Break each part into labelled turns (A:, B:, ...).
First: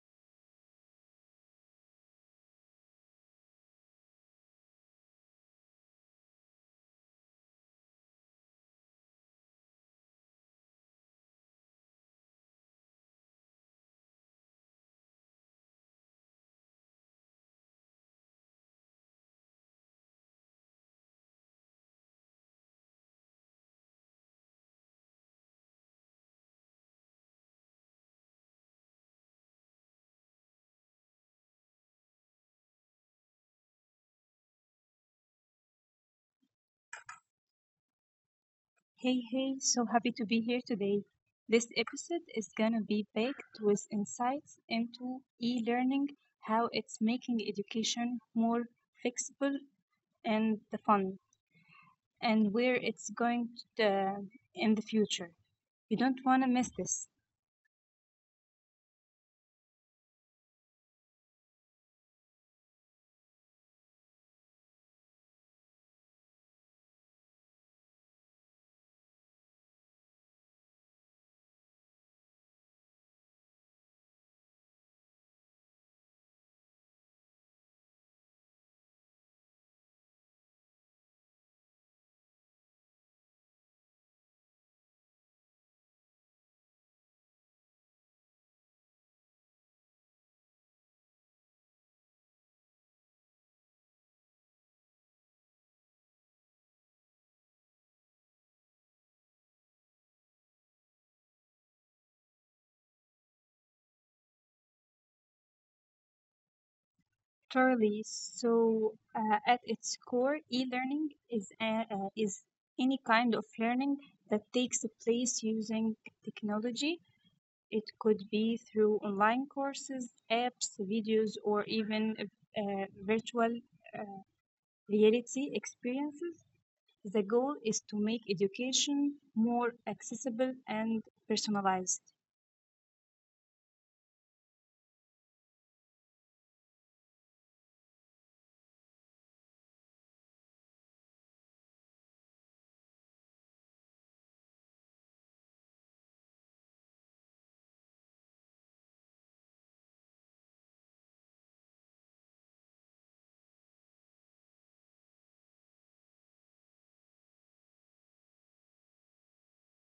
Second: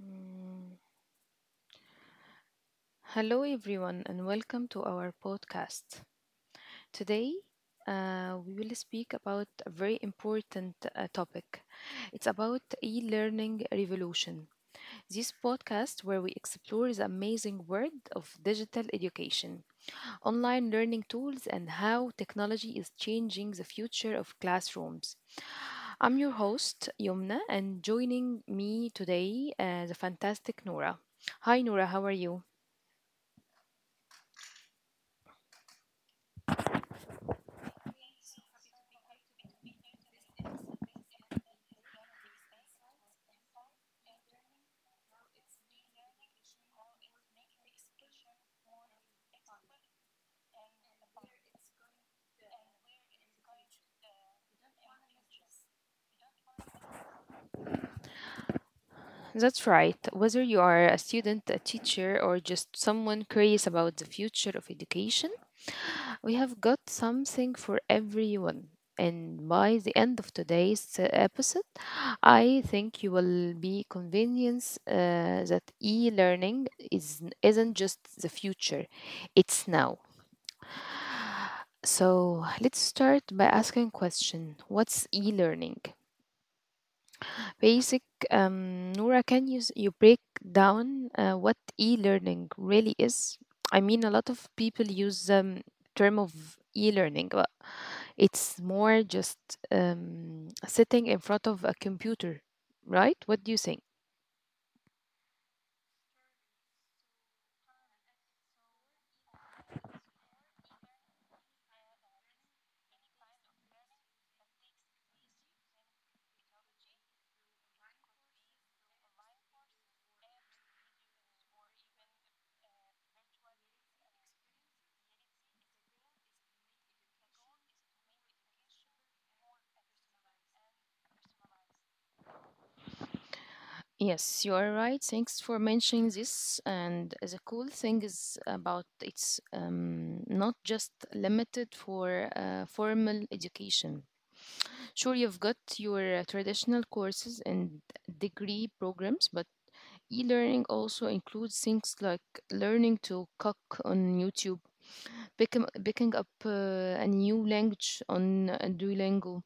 A: Mm, Hello, everyone, and welcome to our podcast. Today, we will speak about a very important topic. It's about e learning revolution. This podcast, where we explore the amazing world of digital education, online learning tools, and how technology is changing the future of classrooms. I'm your host, Yomna, and joining me today, the fantastic Nora. Hi, Nora, how are you?
B: Hey, hey, so happy to be here today. This episode is gonna be packed with insights into e learning, how it's making education more flexible and the fun, and where it's going to, in the future. You don't wanna miss this.
A: That's right. Whether you are a student, a teacher, or just someone curious about the future of education, we have got something for everyone. And by the end of today's episode, I think you will be convinced that e-learning is isn't just the future; it's now. So let's start by asking question: What's e-learning? Basic, Nora, can you break down what e-learning really is? I mean, a lot of people use the term of e-learning, but it's more just sitting in front of a computer, right? What do you think?
B: Totally. So at its core, e learning is any kind of learning that takes place using technology. It could be through online courses, apps, videos, or even virtual reality experiences. The goal is to make education more accessible and personalized.
A: Yes, you are right. Thanks for mentioning this. And the cool thing is about it's not just limited for formal education. Sure, you've got your traditional courses and degree programs, but e learning also includes things like learning to cook on YouTube, picking up a new language on Duolingo,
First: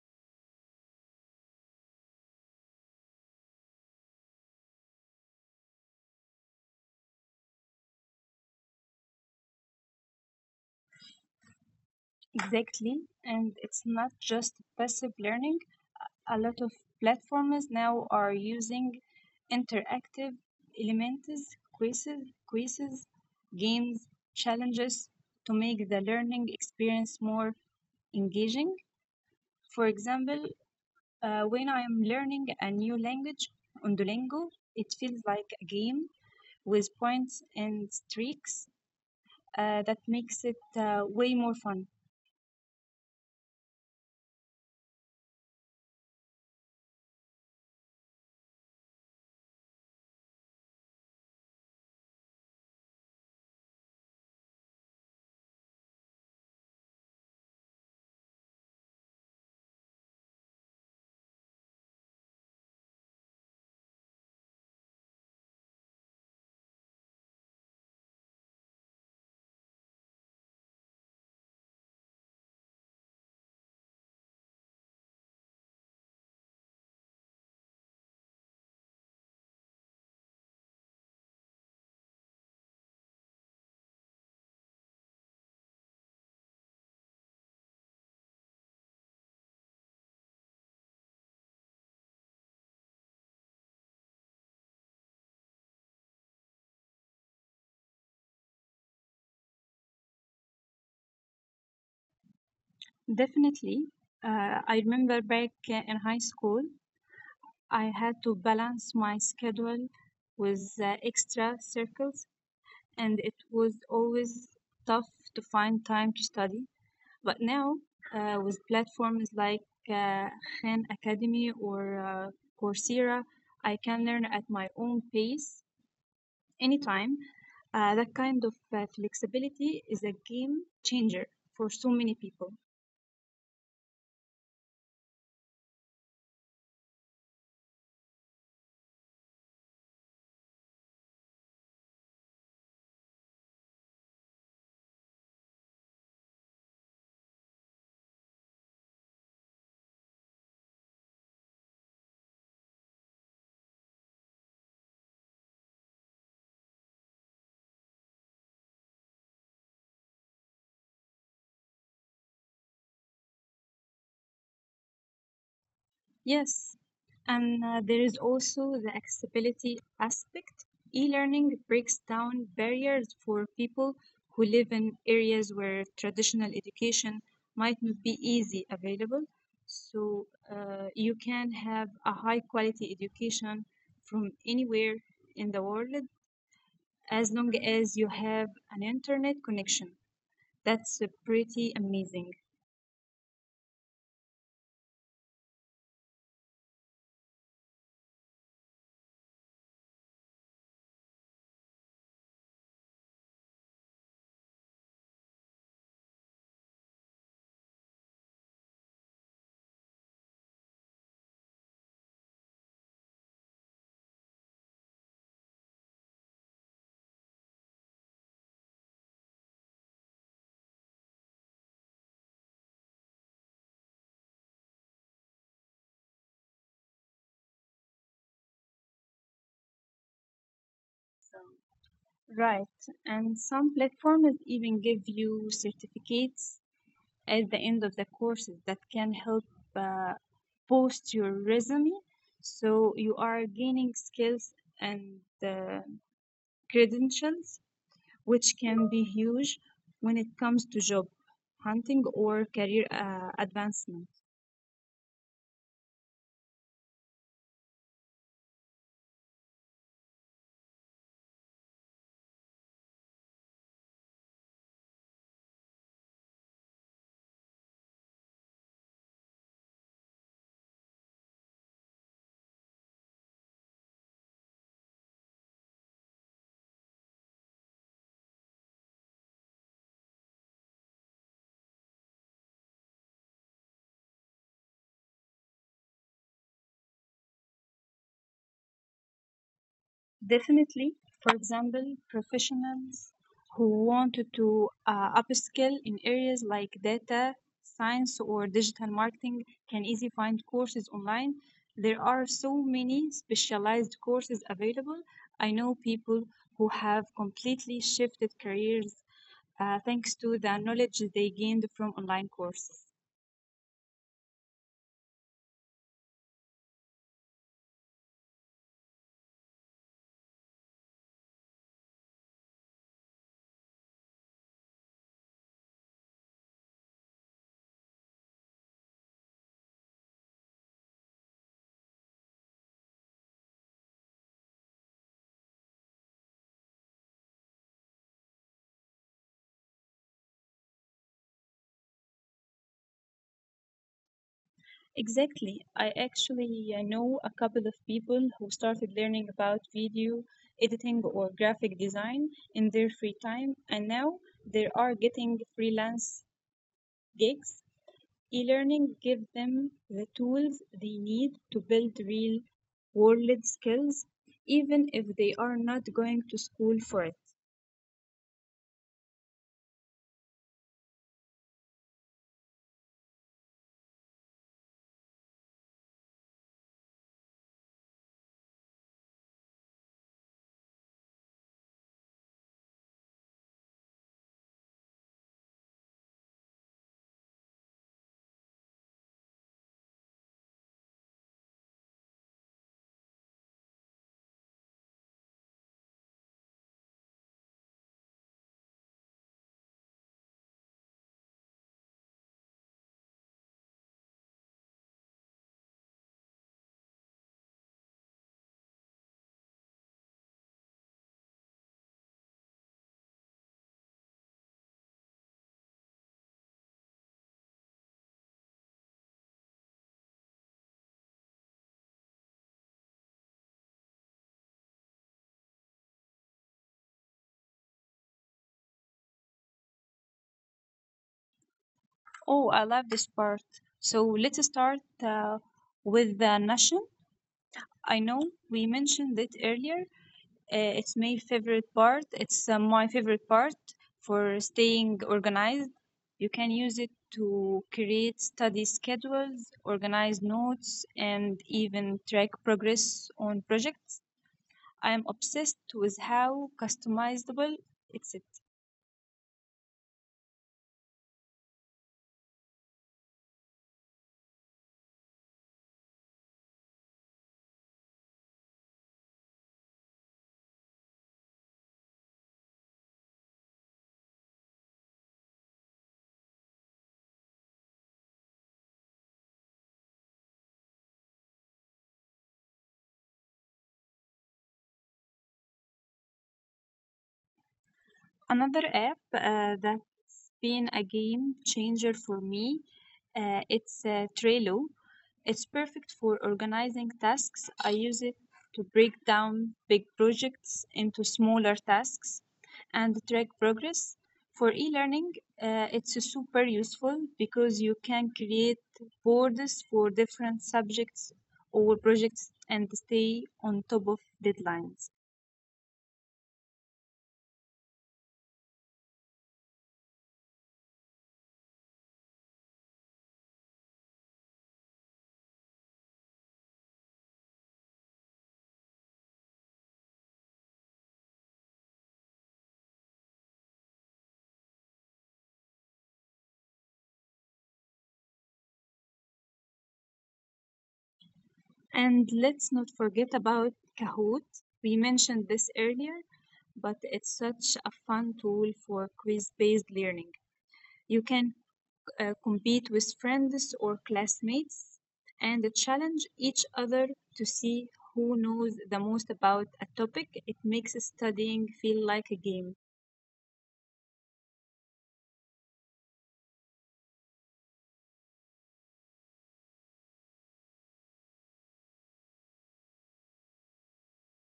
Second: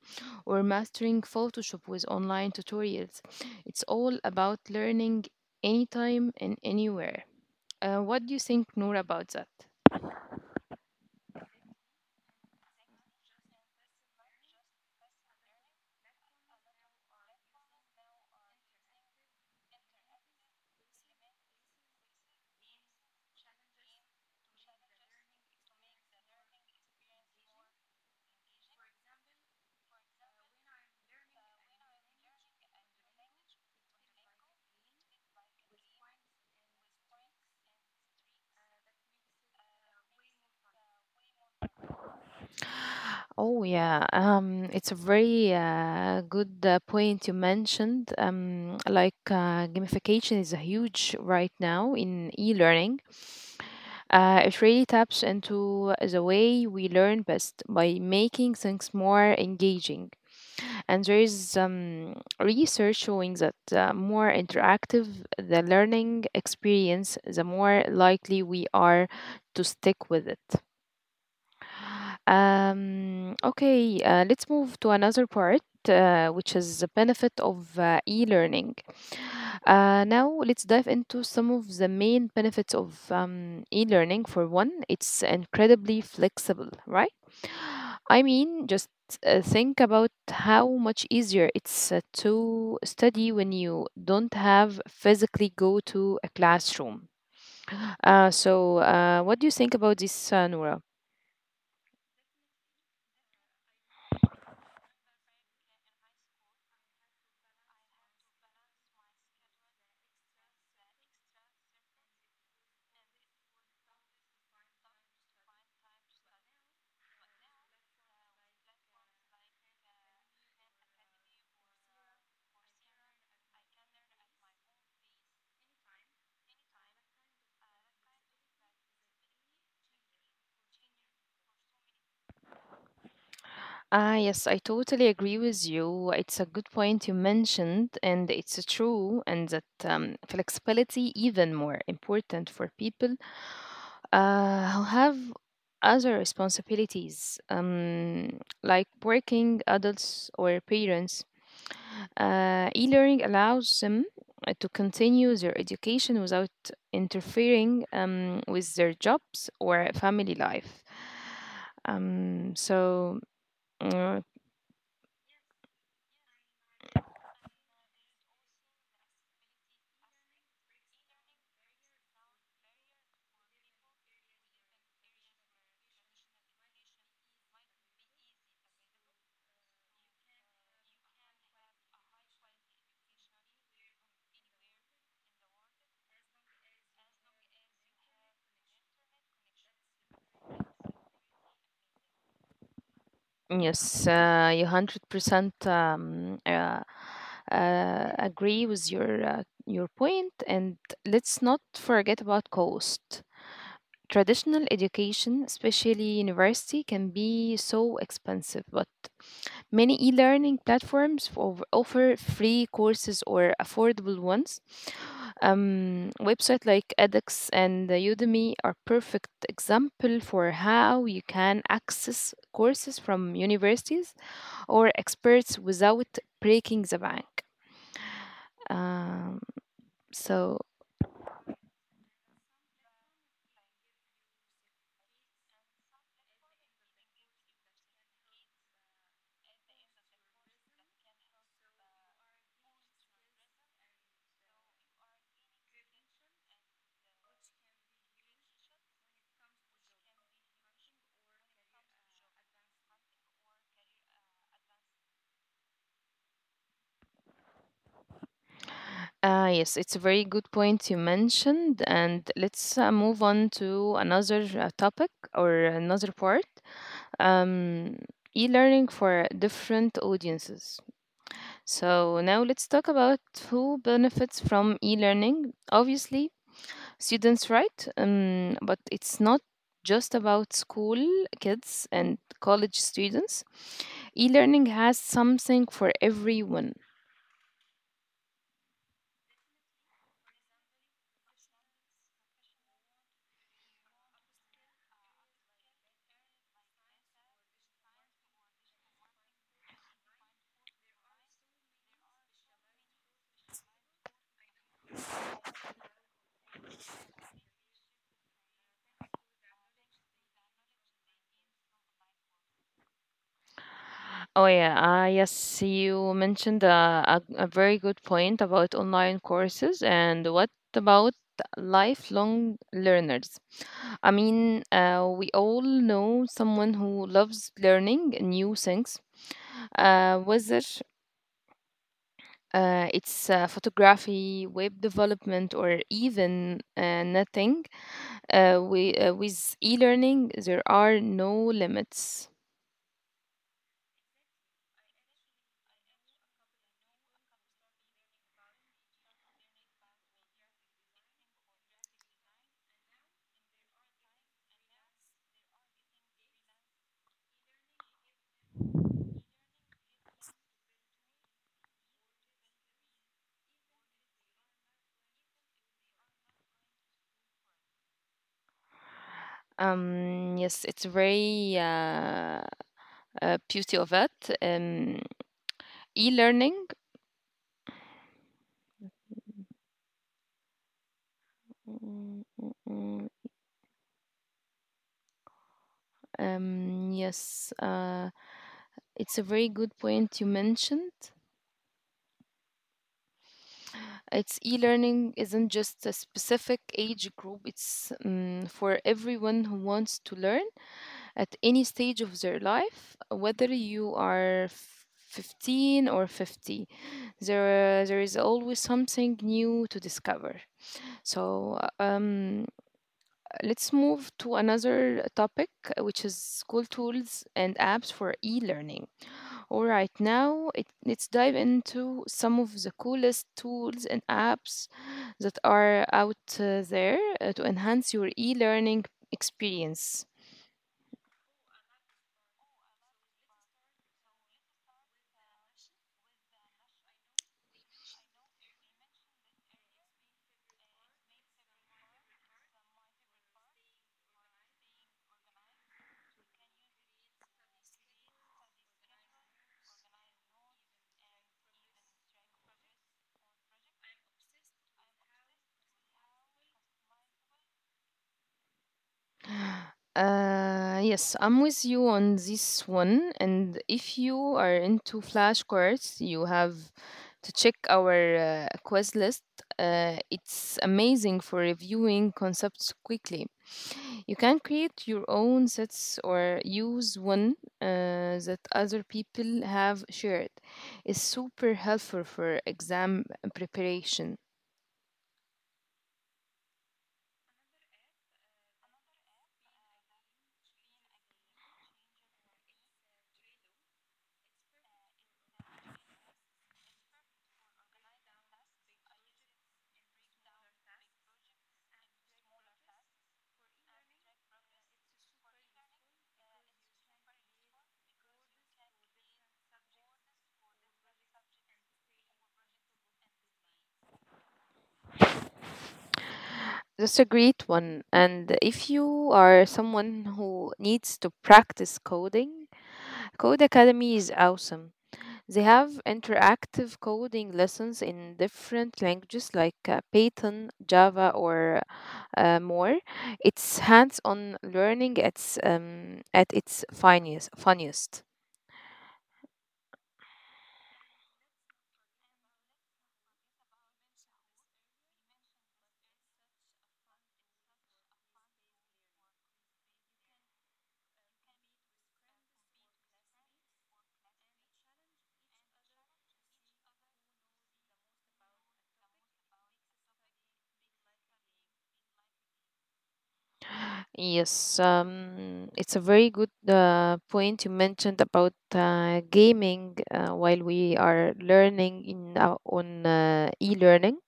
A: or mastering Photoshop with online tutorials. It's all about learning anytime and anywhere. What do you think, Noor, about that?
B: Exactly, and it's not just passive learning. A lot of platforms now are using interactive elements, quizzes, quizzes, games, challenges to make the learning experience more engaging. For example, when I am learning a new language on Duolingo, it feels like a game with points and streaks that makes it way more fun.
A: Oh yeah, it's a very good point you mentioned. Like gamification is a huge right now in e-learning. It really taps into the way we learn best by making things more engaging. And there is research showing that the more interactive the learning experience, the more likely we are to stick with it. Okay, let's move to another part, which is the benefit of e-learning. Now let's dive into some of the main benefits of e-learning. For one, it's incredibly flexible, right? I mean, just think about how much easier it's to study when you don't have physically go to a classroom. So, what do you think about this, Noura?
B: Definitely, I remember back in high school, I had to balance my schedule with extra circles, and it was always tough to find time to study. But now, with platforms like uh, Khan Academy or Coursera, I can learn at my own pace anytime. That kind of flexibility is a game changer for so many people.
A: Ah, yes, I totally agree with you. It's a good point you mentioned, and it's true, and that flexibility even more important for people who have other responsibilities, like working adults or parents. E-learning allows them to continue their education without interfering with their jobs or family life. Um, so. uh,
B: Yes, and there is also the accessibility aspect. E-learning breaks down barriers for people who live in areas where traditional education might not be easy available. So you can have a high quality education from anywhere in the world as long as you have an internet connection. That's pretty amazing.
A: Yes, you 100% agree with your point, and let's not forget about cost. Traditional education, especially university, can be so expensive, but many e-learning platforms offer free courses or affordable ones. Websites like edX and Udemy are perfect example for how you can access courses from universities or experts without breaking the bank. Um, so,
B: So. Right, and some platforms even give you certificates at the end of the courses that can help uh, boost your resume. So you are gaining skills and uh, credentials, which can be huge when it comes to job hunting or career advancement.
A: yes, it's a very good point you mentioned. And let's move on to another topic or another part um, e learning for different audiences. So, now let's talk about who benefits from e learning. Obviously, students right but it's not just about school kids and college students e-learning has something for everyone.
B: Definitely. For example, professionals who wanted to upskill in areas like data science or digital marketing can easily find courses online. There are so many specialized courses available. I know people who have completely shifted careers thanks to the knowledge they gained from online courses.
A: Oh yeah, yes you mentioned a very good point about online courses. And what about lifelong learners? I mean we all know someone who loves learning new things whether it's photography, web development, or even nothing. With e learning, there are no limits.
B: Exactly. I actually know a couple of people who started learning about video editing or graphic design in their free time, and now they are getting freelance gigs. E-learning gives them the tools they need to build real world skills, even if they are not going to school for it.
A: Yes, it's very beauty of it. E learning. Yes, it's a very good point you mentioned. It's e-learning isn't just a specific age group. It's for everyone who wants to learn at any stage of their life, whether you are 15 or 50. There is always something new to discover. So, let's move to another topic, which is school tools and apps for e learning. All right, let's dive into some of the coolest tools and apps that are out there to enhance your e learning experience.
B: Oh, I love this part. So let's start with the nation. I know we mentioned it earlier. It's my favorite part. It's my favorite part for staying organized. You can use it to create study schedules, organize notes, and even track progress on projects. I am obsessed with how customizable it's.
A: Yes, I'm with you on this one. And if you are into flashcards, you have to check our quest list. It's amazing for reviewing concepts quickly. You can create your own sets or use one that other people have shared. It's super helpful for exam preparation.
B: Another app that's been a game changer for me, it's Trello. It's perfect for organizing tasks. I use it to break down big projects into smaller tasks and track progress. For e-learning, it's super useful because you can create boards for different subjects or projects and stay on top of deadlines.
A: That's a great one. And if you are someone who needs to practice coding, Code Academy is awesome. They have interactive coding lessons in different languages like Python, Java, or more. It's hands-on learning at its finest. Funniest.
B: And let's not forget about Kahoot. We mentioned this earlier, but it's such a fun tool for quiz based learning. You can compete with friends or classmates and challenge each other to see who knows the most about a topic. It makes studying feel like a game.
A: Yes, it's a very good point you mentioned about gaming while we are learning in on e-learning.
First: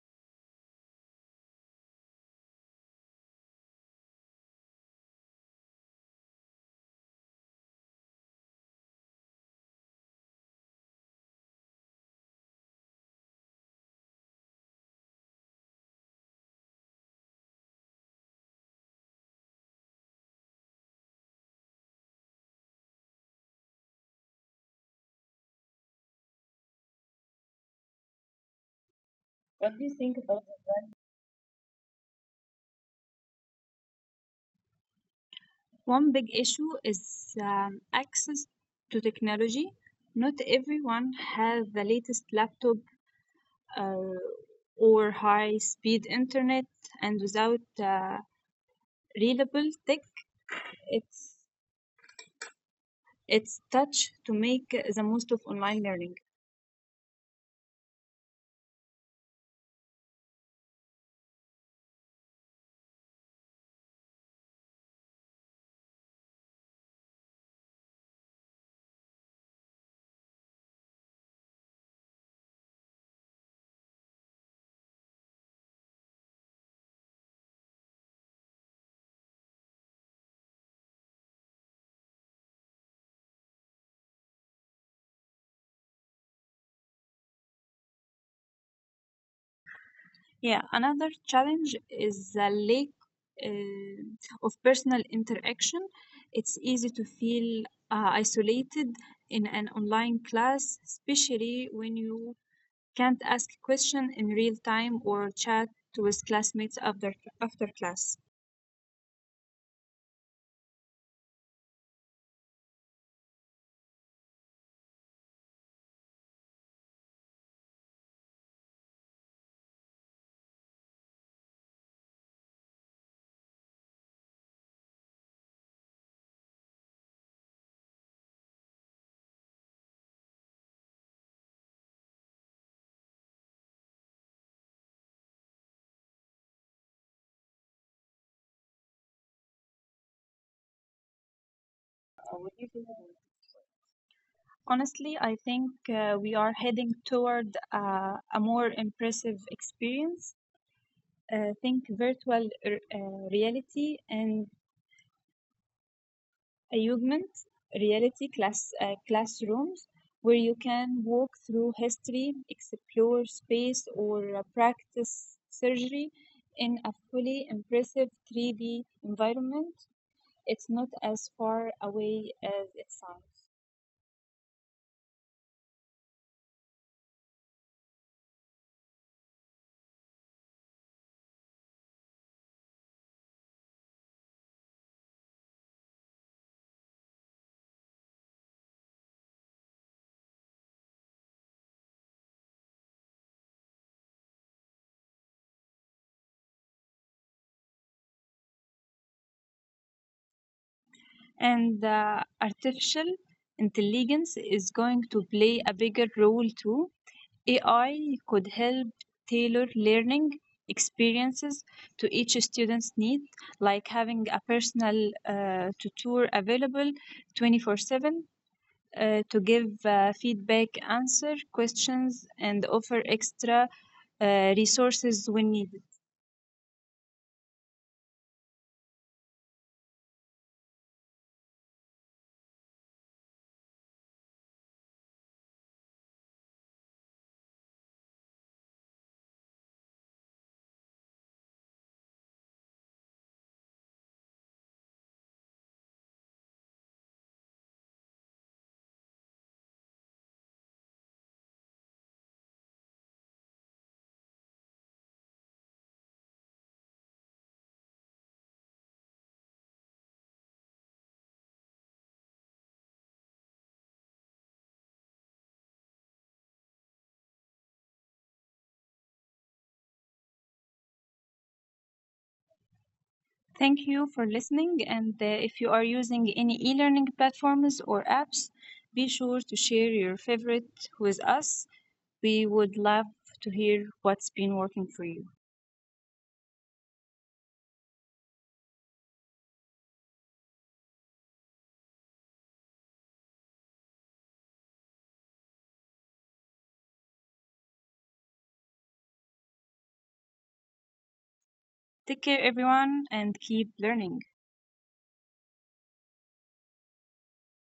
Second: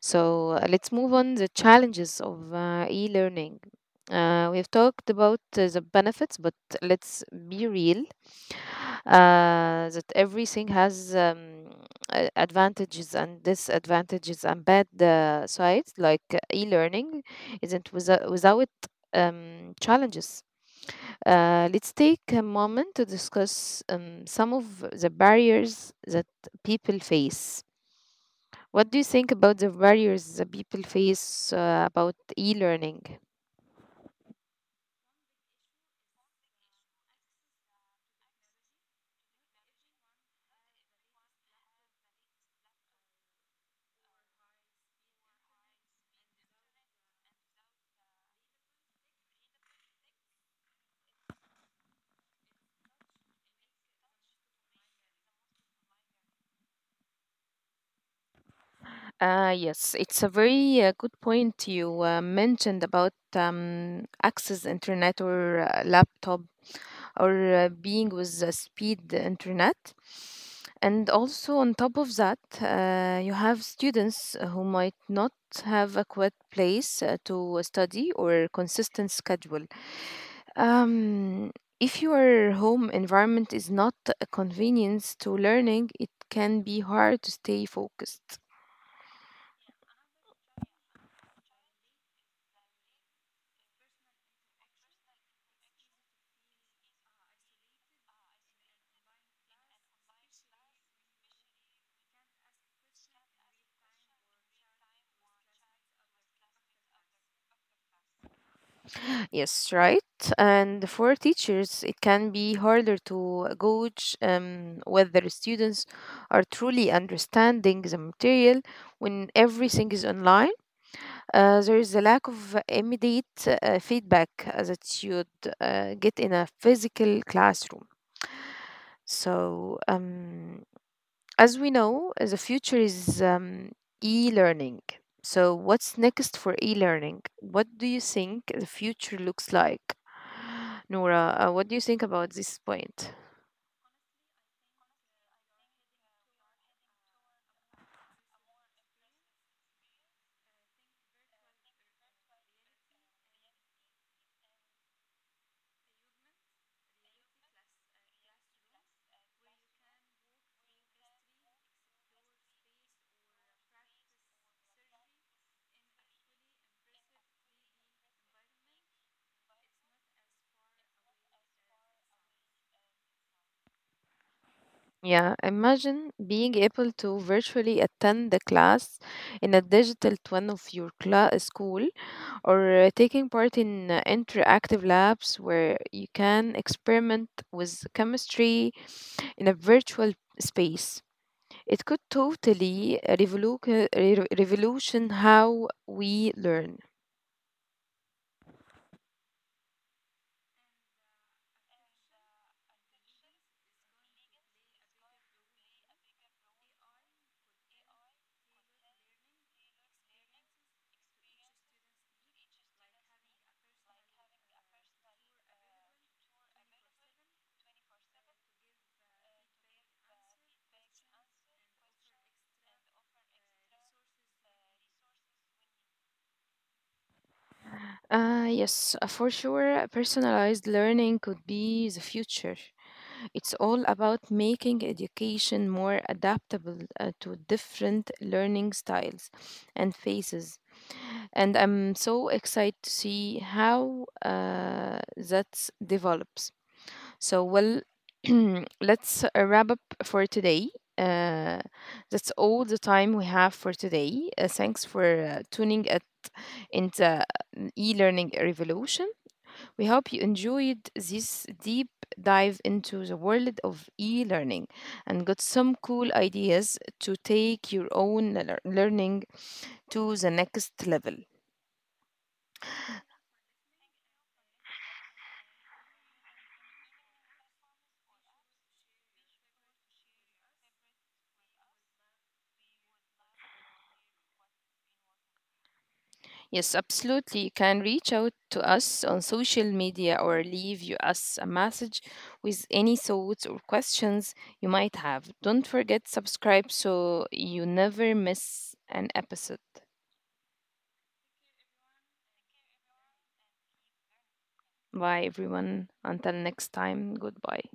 A: So let's move on the challenges of e-learning. We've talked about the benefits, but let's be real that everything has advantages and disadvantages and bad sides. Like e-learning isn't without challenges. Let's take a moment to discuss some of the barriers that people face. What do you think about the
B: What do you think
A: barriers
B: about
A: that
B: that?
A: people face about e-learning?
B: One big issue is access to technology. Not everyone has the latest laptop uh, or high speed internet, and without readable text, it's it's touch to make the most of online learning.
A: Yes, it's a very good point you mentioned about access internet or laptop or being with speed internet. And also on top of that, you have students who might not have a quiet place to study or consistent schedule. Um, if your home environment is not a convenience to learning, it can be hard to stay focused.
B: Yeah, another challenge is the lack uh, of personal interaction. It's easy to feel isolated in an online class, especially when you can't ask question in real time or chat with classmates after class.
A: Yes, right. And for teachers, it can be harder to gauge whether students are truly understanding the material when everything is online. There is a lack of immediate feedback that you'd get in a physical classroom. So, as we know, the future is e learning. So, what's next for e learning? What do you think the future looks like? Nora, what do you think about this point?
B: Honestly, I think we are heading toward a more impressive experience. Think virtual reality and augmented reality classrooms where you can walk through history, explore space, or practice surgery in a fully impressive 3D environment. It's not as far away as it sounds.
A: Yeah, imagine being able to virtually attend the class in a digital twin of your school or taking part in interactive labs where you can experiment with chemistry in a virtual space. It could totally revolution how we learn.
B: And the artificial intelligence is going to play a bigger role too. AI could help tailor learning experiences to each student's need, like having a personal tutor available 24/7 to give feedback, answer questions, and offer extra resources when needed.
A: Yes, for sure, personalized learning could be the future. It's all about making education more adaptable to different learning styles and phases. And I'm so excited to see how that develops. So, well, let's wrap up for today. Uh, that's all the time we have for today. Thanks for tuning in into e-learning revolution. We hope you enjoyed this deep dive into the world of e-learning and got some cool ideas to take your own learning to the next level.
B: Thank you for listening. And if you are using any e learning platforms or apps, be sure to share your favorite with us. We would love to hear what's been working for you.
A: Yes, absolutely. You can reach out to us on social media or leave you us a message with any thoughts or questions you might have. Don't forget subscribe so you never miss an episode.
B: Take care, everyone, and keep learning.
A: Bye everyone. Until next time. Goodbye.